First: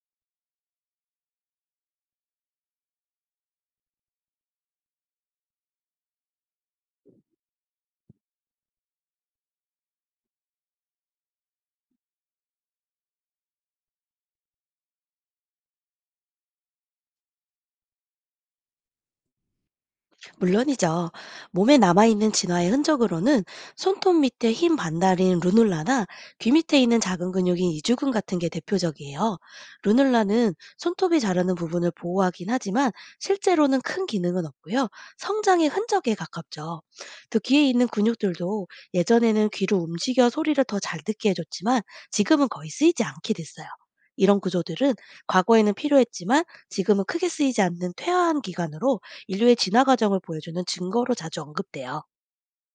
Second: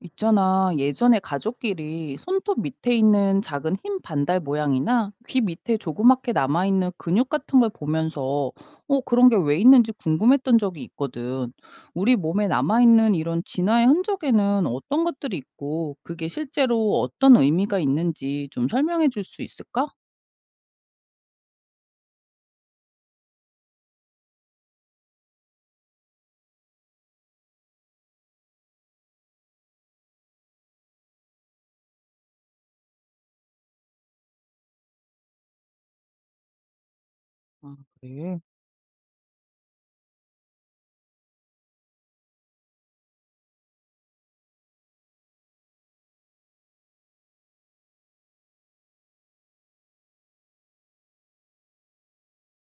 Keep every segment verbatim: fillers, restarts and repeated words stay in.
있잖아, 예전에 가족끼리 손톱 밑에 있는 작은 흰 반달 모양이나 귀 밑에 조그맣게 남아있는 근육 같은 걸 보면서, 어, 그런 게 왜 있는지 궁금했던 적이 있거든. 우리 몸에 남아있는 이런 진화의 흔적에는 어떤 것들이 있고, 그게 실제로 어떤 의미가 있는지 좀 설명해 줄 수 있을까? 물론이죠. 몸에 남아있는 진화의 흔적으로는 손톱 밑에 흰 반달인 루눌라나 귀 밑에 있는 작은 근육인 이주근 같은 게 대표적이에요. 루눌라는 손톱이 자라는 부분을 보호하긴 하지만 실제로는 큰 기능은 없고요. 성장의 흔적에 가깝죠. 또 귀에 아, 있는 그래. 근육들도 예전에는 귀로 움직여 소리를 더 잘 듣게 해줬지만 지금은 거의 쓰이지 않게 됐어요. 이런 구조들은 과거에는 필요했지만 지금은 크게 쓰이지 않는 퇴화한 기관으로 인류의 진화 과정을 보여주는 증거로 자주 언급돼요.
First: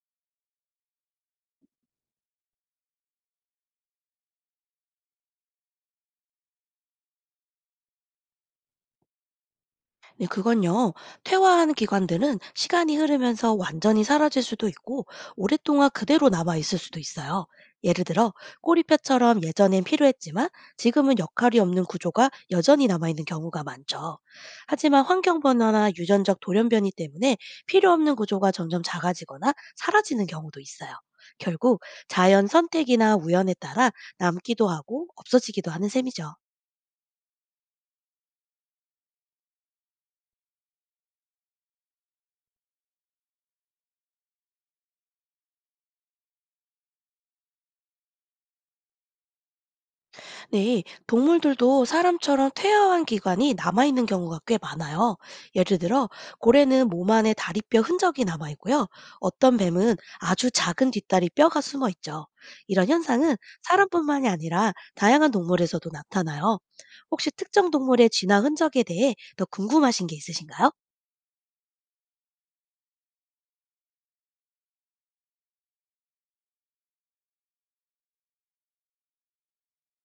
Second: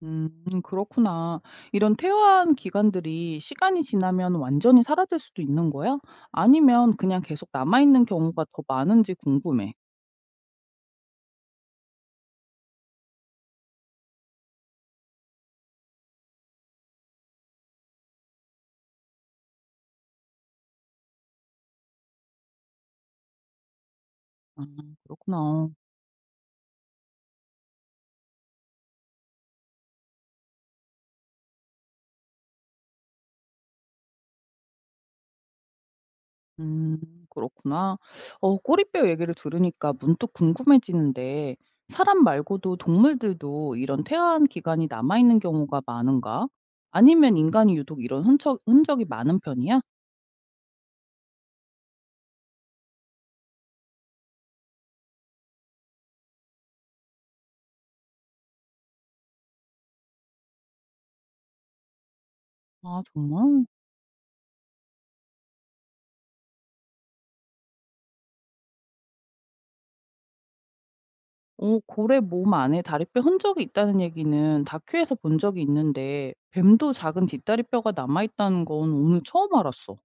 음 그렇구나. 이런 퇴화한 기관들이 시간이 지나면 완전히 사라질 수도 있는 거야? 아니면 그냥 계속 남아 있는 경우가 더 많은지 궁금해. 네, 그건요. 퇴화한 기관들은 시간이 흐르면서 완전히 사라질 수도 있고 오랫동안 그대로 남아 있을 수도 있어요. 예를 들어 꼬리뼈처럼 예전엔 필요했지만 지금은 역할이 없는 구조가 여전히 남아 있는 경우가 많죠. 아 하지만 환경 그렇구나. 변화나 유전적 돌연변이 때문에 필요 없는 구조가 점점 작아지거나 사라지는 경우도 있어요. 결국 자연 선택이나 우연에 따라 남기도 하고 없어지기도 하는 셈이죠. 음 그렇구나. 어 꼬리뼈 얘기를 들으니까 문득 궁금해지는데 사람 말고도 동물들도 이런 퇴화한 기관이 남아 있는 경우가 많은가? 아니면 인간이 유독 이런 흔적 흔적이 많은 편이야? 네, 동물들도 사람처럼 퇴화한 기관이 남아있는 경우가 꽤 많아요. 예를 들어, 고래는 몸 안에 다리뼈 흔적이 남아있고요. 어떤 뱀은 아주 작은 뒷다리 뼈가 숨어 있죠. 이런 아 현상은 정말? 사람뿐만이 아니라 다양한 동물에서도 나타나요. 혹시 특정 동물의 진화 흔적에 대해 더 궁금하신 게 있으신가요? 어 고래 몸 안에 다리뼈 흔적이 있다는 얘기는 다큐에서 본 적이 있는데 뱀도 작은 뒷다리뼈가 남아 있다는 건 오늘 처음 알았어.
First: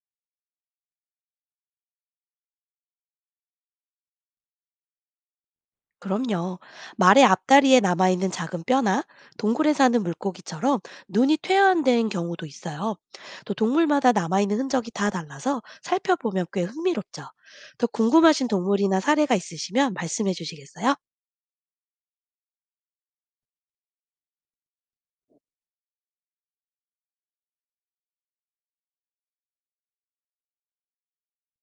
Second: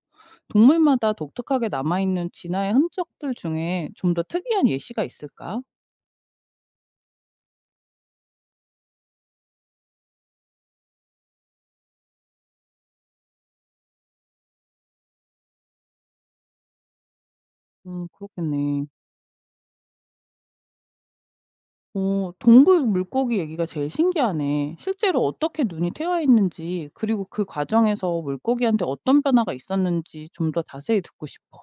동물마다 독특하게 남아 있는 진화의 흔적들 중에 좀 더 특이한 예시가 있을까? 그럼요. 말의 앞다리에 남아있는 작은 뼈나 동굴에 사는 물고기처럼 눈이 퇴화된 경우도 있어요. 또 동물마다 남아있는 흔적이 다 달라서 살펴보면 꽤 흥미롭죠. 더 음, 궁금하신 그렇겠네. 동물이나 사례가 있으시면 말씀해 주시겠어요? 어, 동굴 물고기 얘기가 제일 신기하네. 실제로 어떻게 눈이 태워 있는지, 그리고 그 과정에서 물고기한테 어떤 변화가 있었는지 좀 더 자세히 듣고 싶어.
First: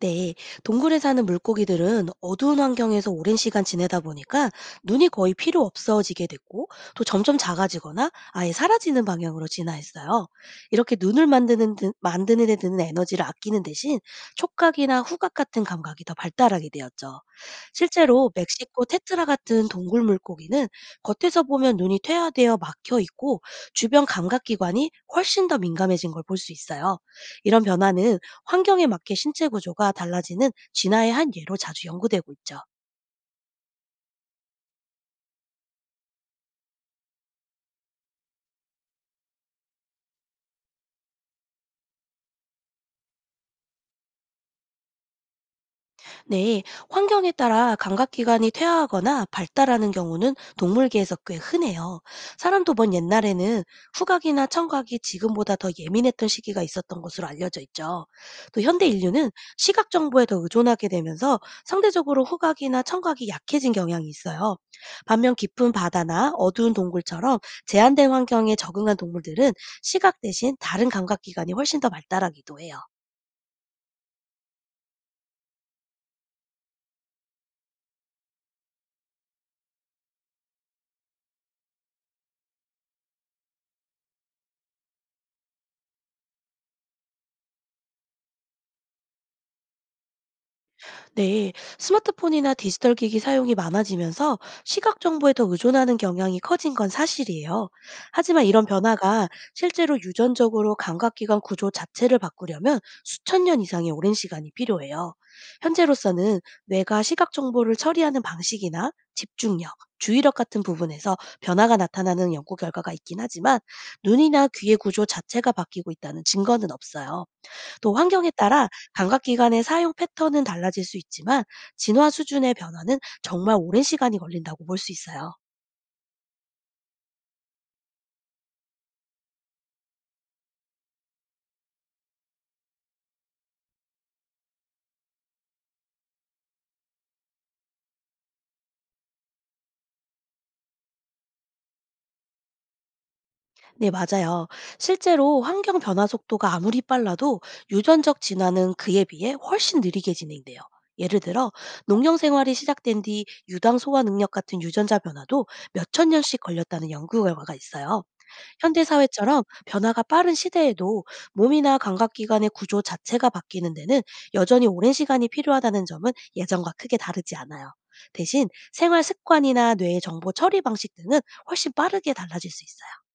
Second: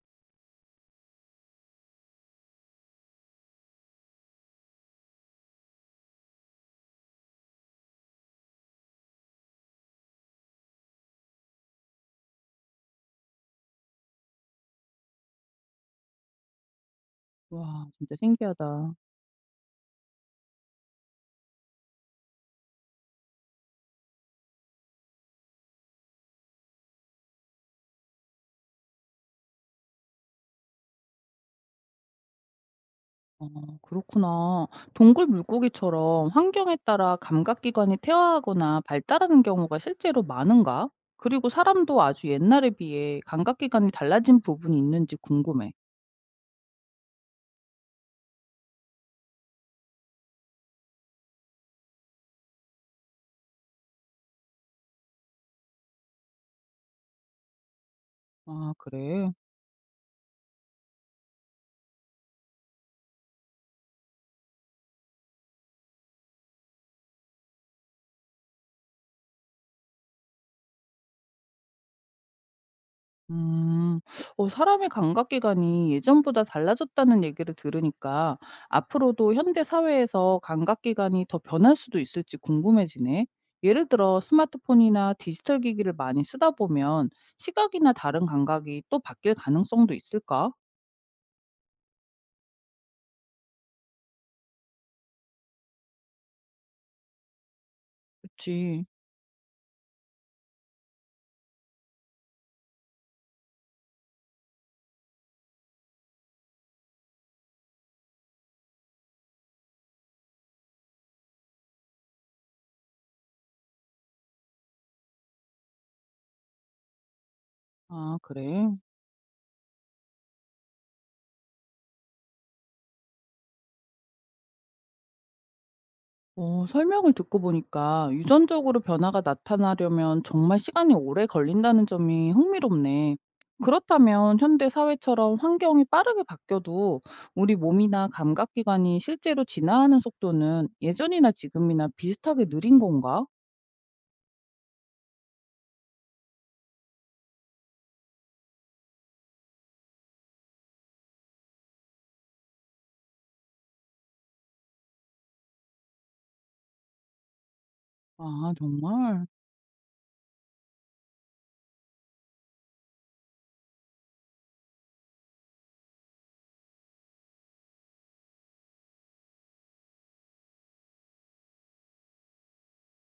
네, 동굴에 사는 물고기들은 어두운 환경에서 오랜 시간 지내다 보니까 눈이 거의 필요 없어지게 됐고, 또 점점 작아지거나 아예 사라지는 방향으로 진화했어요. 이렇게 눈을 만드는, 데- 만드는 데 드는 에너지를 아끼는 대신 촉각이나 후각 같은 감각이 더 발달하게 되었죠. 와, 진짜 실제로 멕시코 신기하다. 테트라 같은 동굴 물고기는 겉에서 보면 눈이 퇴화되어 막혀 있고, 주변 감각기관이 훨씬 더 민감해진 걸 볼 수 있어요. 이런 변화는 환경에 맞게 신체 구조가 달라지는 진화의 한 예로 자주 연구되고 있죠. 아 그렇구나. 동굴 물고기처럼 환경에 따라 감각기관이 퇴화하거나 발달하는 경우가 실제로 많은가? 그리고 사람도 아주 옛날에 비해 감각기관이 달라진 부분이 있는지 궁금해. 네, 환경에 따라 감각기관이 퇴화하거나 발달하는 경우는 동물계에서 꽤 흔해요. 사람도 먼 옛날에는 후각이나 청각이 지금보다 더 예민했던 시기가 있었던 것으로 알려져 있죠. 또 아, 현대 그래. 인류는 시각 정보에 더 의존하게 되면서 상대적으로 후각이나 청각이 약해진 경향이 있어요. 반면 깊은 바다나 어두운 동굴처럼 제한된 환경에 적응한 동물들은 시각 대신 다른 감각기관이 훨씬 더 발달하기도 해요. 음. 어 사람의 감각 기관이 예전보다 달라졌다는 얘기를 들으니까 앞으로도 현대 사회에서 감각 기관이 더 변할 수도 있을지 궁금해지네. 예를 들어 스마트폰이나 디지털 기기를 많이 쓰다 보면 시각이나 다른 감각이 또 바뀔 가능성도 있을까? 네, 스마트폰이나 디지털 기기 사용이 많아지면서 시각 정보에 더 의존하는 경향이 커진 건 사실이에요. 하지만 이런 그치. 변화가 실제로 유전적으로 감각기관 구조 자체를 바꾸려면 수천 년 이상의 오랜 시간이 필요해요. 현재로서는 뇌가 시각 정보를 처리하는 방식이나 집중력, 주의력 같은 부분에서 변화가 나타나는 연구 결과가 있긴 하지만 눈이나 귀의 구조 자체가 바뀌고 있다는 증거는 없어요. 또 아, 환경에 그래. 따라 감각 기관의 사용 패턴은 달라질 수 있지만 진화 수준의 변화는 정말 오랜 시간이 걸린다고 볼 수 있어요. 어 설명을 듣고 보니까 유전적으로 변화가 나타나려면 정말 시간이 오래 걸린다는 점이 흥미롭네. 그렇다면 현대 사회처럼 환경이 빠르게 바뀌어도 우리 몸이나 감각기관이 실제로 진화하는 속도는 예전이나 지금이나 비슷하게 느린 건가? 네, 맞아요. 실제로 환경 변화 속도가 아무리 빨라도 유전적 진화는 그에 비해 훨씬 느리게 진행돼요. 예를 들어 농경 생활이 시작된 뒤 유당 소화 능력 같은 유전자 변화도 몇 천 년씩 걸렸다는 연구 결과가 있어요. 아, 현대 정말? 사회처럼 변화가 빠른 시대에도 몸이나 감각기관의 구조 자체가 바뀌는 데는 여전히 오랜 시간이 필요하다는 점은 예전과 크게 다르지 않아요. 대신 생활 습관이나 뇌의 정보 처리 방식 등은 훨씬 빠르게 달라질 수 있어요.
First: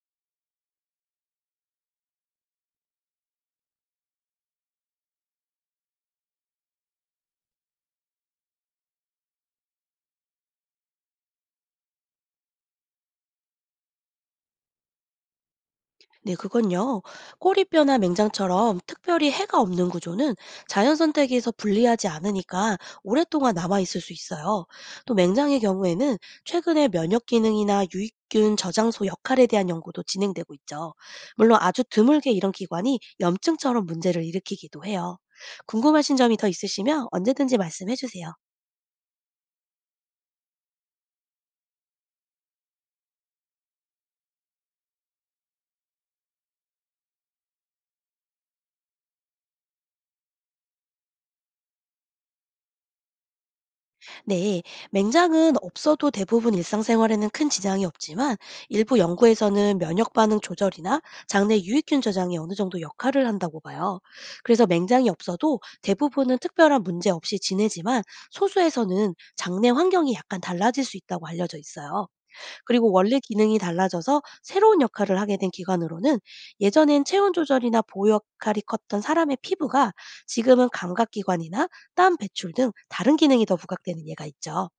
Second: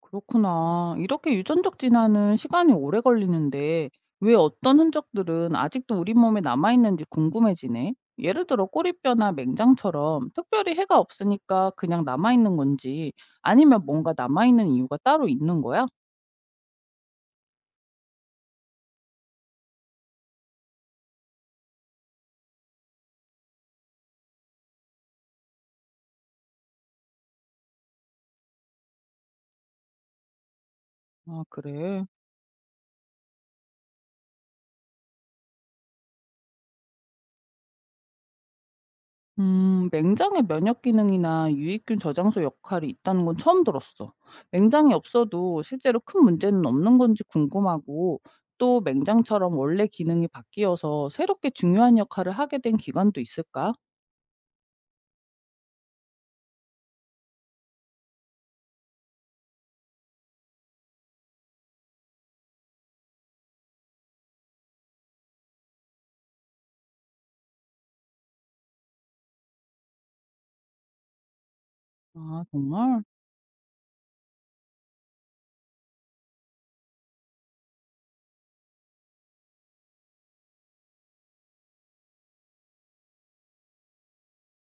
그렇구나. 이렇게 유전적 진화는 시간이 오래 걸리는데 왜 어떤 흔적들은 아직도 우리 몸에 남아 있는지 궁금해지네. 예를 들어 꼬리뼈나 맹장처럼 특별히 해가 없으니까 그냥 남아 있는 건지 아니면 뭔가 남아 있는 이유가 따로 있는 거야? 네, 그건요. 꼬리뼈나 맹장처럼 특별히 해가 없는 구조는 자연 선택에서 분리하지 않으니까 오랫동안 남아 있을 수 있어요. 또 맹장의 경우에는 최근에 면역 기능이나 유익균 저장소 역할에 대한 연구도 진행되고 있죠. 아, 물론 아주 그래. 드물게 이런 기관이 염증처럼 문제를 일으키기도 해요. 궁금하신 점이 더 있으시면 언제든지 말씀해 주세요. 음, 맹장의 면역 기능이나 유익균 저장소 역할이 있다는 건 처음 들었어. 맹장이 없어도 실제로 큰 문제는 없는 건지 궁금하고, 또 맹장처럼 원래 기능이 바뀌어서 새롭게 중요한 역할을 하게 된 기관도 있을까? 네, 맹장은 없어도 대부분 일상생활에는 큰 지장이 없지만 일부 연구에서는 면역 반응 조절이나 장내 유익균 저장이 어느 정도 역할을 한다고 봐요. 그래서 맹장이 없어도 대부분은 특별한 문제 없이 지내지만 소수에서는 장내 환경이 약간 달라질 수 있다고 알려져 있어요. 아, 그리고 정말? 원래 기능이 달라져서 새로운 역할을 하게 된 기관으로는 예전엔 체온 조절이나 보호 역할이 컸던 사람의 피부가 지금은 감각기관이나 땀 배출 등 다른 기능이 더 부각되는 예가 있죠.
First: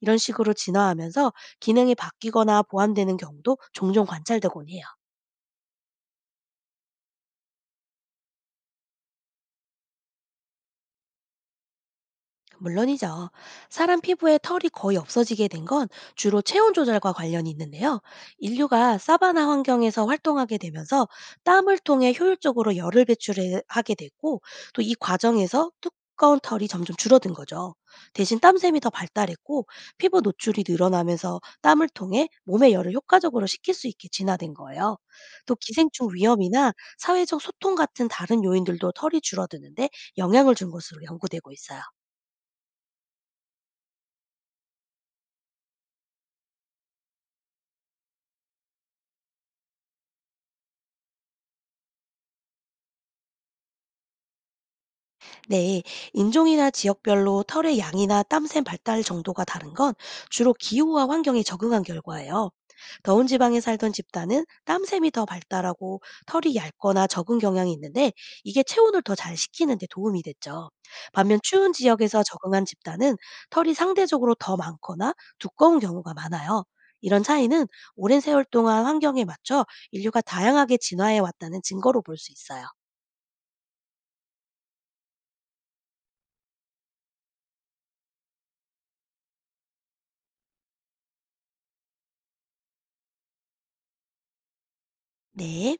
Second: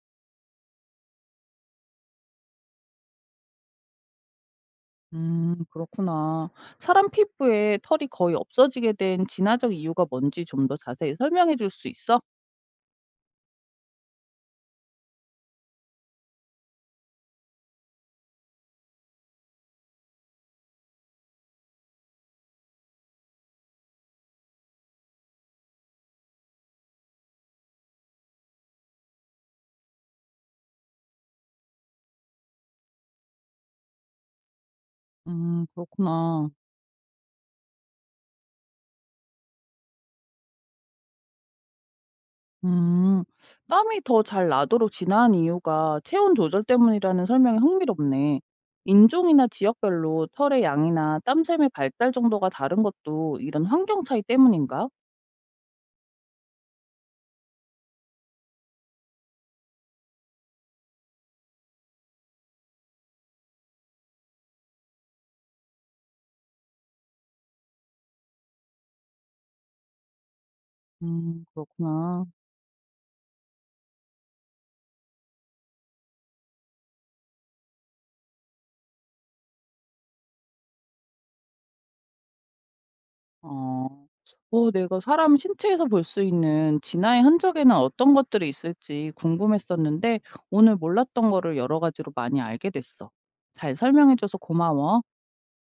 이런 식으로 진화하면서 기능이 바뀌거나 보완되는 경우도 종종 관찰되곤 해요. 음, 그렇구나. 사람 피부에 털이 거의 없어지게 된 진화적 이유가 뭔지 좀 더 자세히 설명해 줄 수 있어? 물론이죠. 사람 피부에 털이 거의 없어지게 된 건 주로 체온 조절과 관련이 있는데요. 인류가 사바나 환경에서 활동하게 되면서 땀을 통해 효율적으로 열을 배출하게 됐고, 또 이 과정에서 두꺼운 털이 점점 줄어든 거죠. 대신 땀샘이 더 발달했고, 피부 노출이 늘어나면서 땀을 통해 몸의 열을 효과적으로 식힐 수 있게 진화된 거예요. 또 음, 기생충 그렇구나. 위험이나 사회적 소통 같은 다른 요인들도 털이 줄어드는데 영향을 준 것으로 연구되고 있어요. 음. 땀이 더 잘 나도록 진화한 이유가 체온 조절 때문이라는 설명이 흥미롭네. 인종이나 지역별로 털의 양이나 땀샘의 발달 정도가 다른 것도 이런 환경 차이 때문인가? 네, 인종이나 지역별로 털의 양이나 땀샘 발달 정도가 다른 건 주로 기후와 환경에 적응한 결과예요. 더운 지방에 살던 집단은 땀샘이 더 발달하고 털이 얇거나 적은 경향이 있는데 이게 체온을 더 잘 식히는 데 도움이 됐죠. 반면 음, 추운 지역에서 그렇구나. 적응한 집단은 털이 상대적으로 더 많거나 두꺼운 경우가 많아요. 이런 차이는 오랜 세월 동안 환경에 맞춰 인류가 다양하게 진화해 왔다는 증거로 볼 수 있어요. 어. 어, 내가 사람 신체에서 볼 수 있는 진화의 흔적에는 어떤 것들이 있을지 궁금했었는데 오늘 몰랐던 거를 여러 가지로 많이 알게 됐어. 잘 설명해줘서 고마워. 네.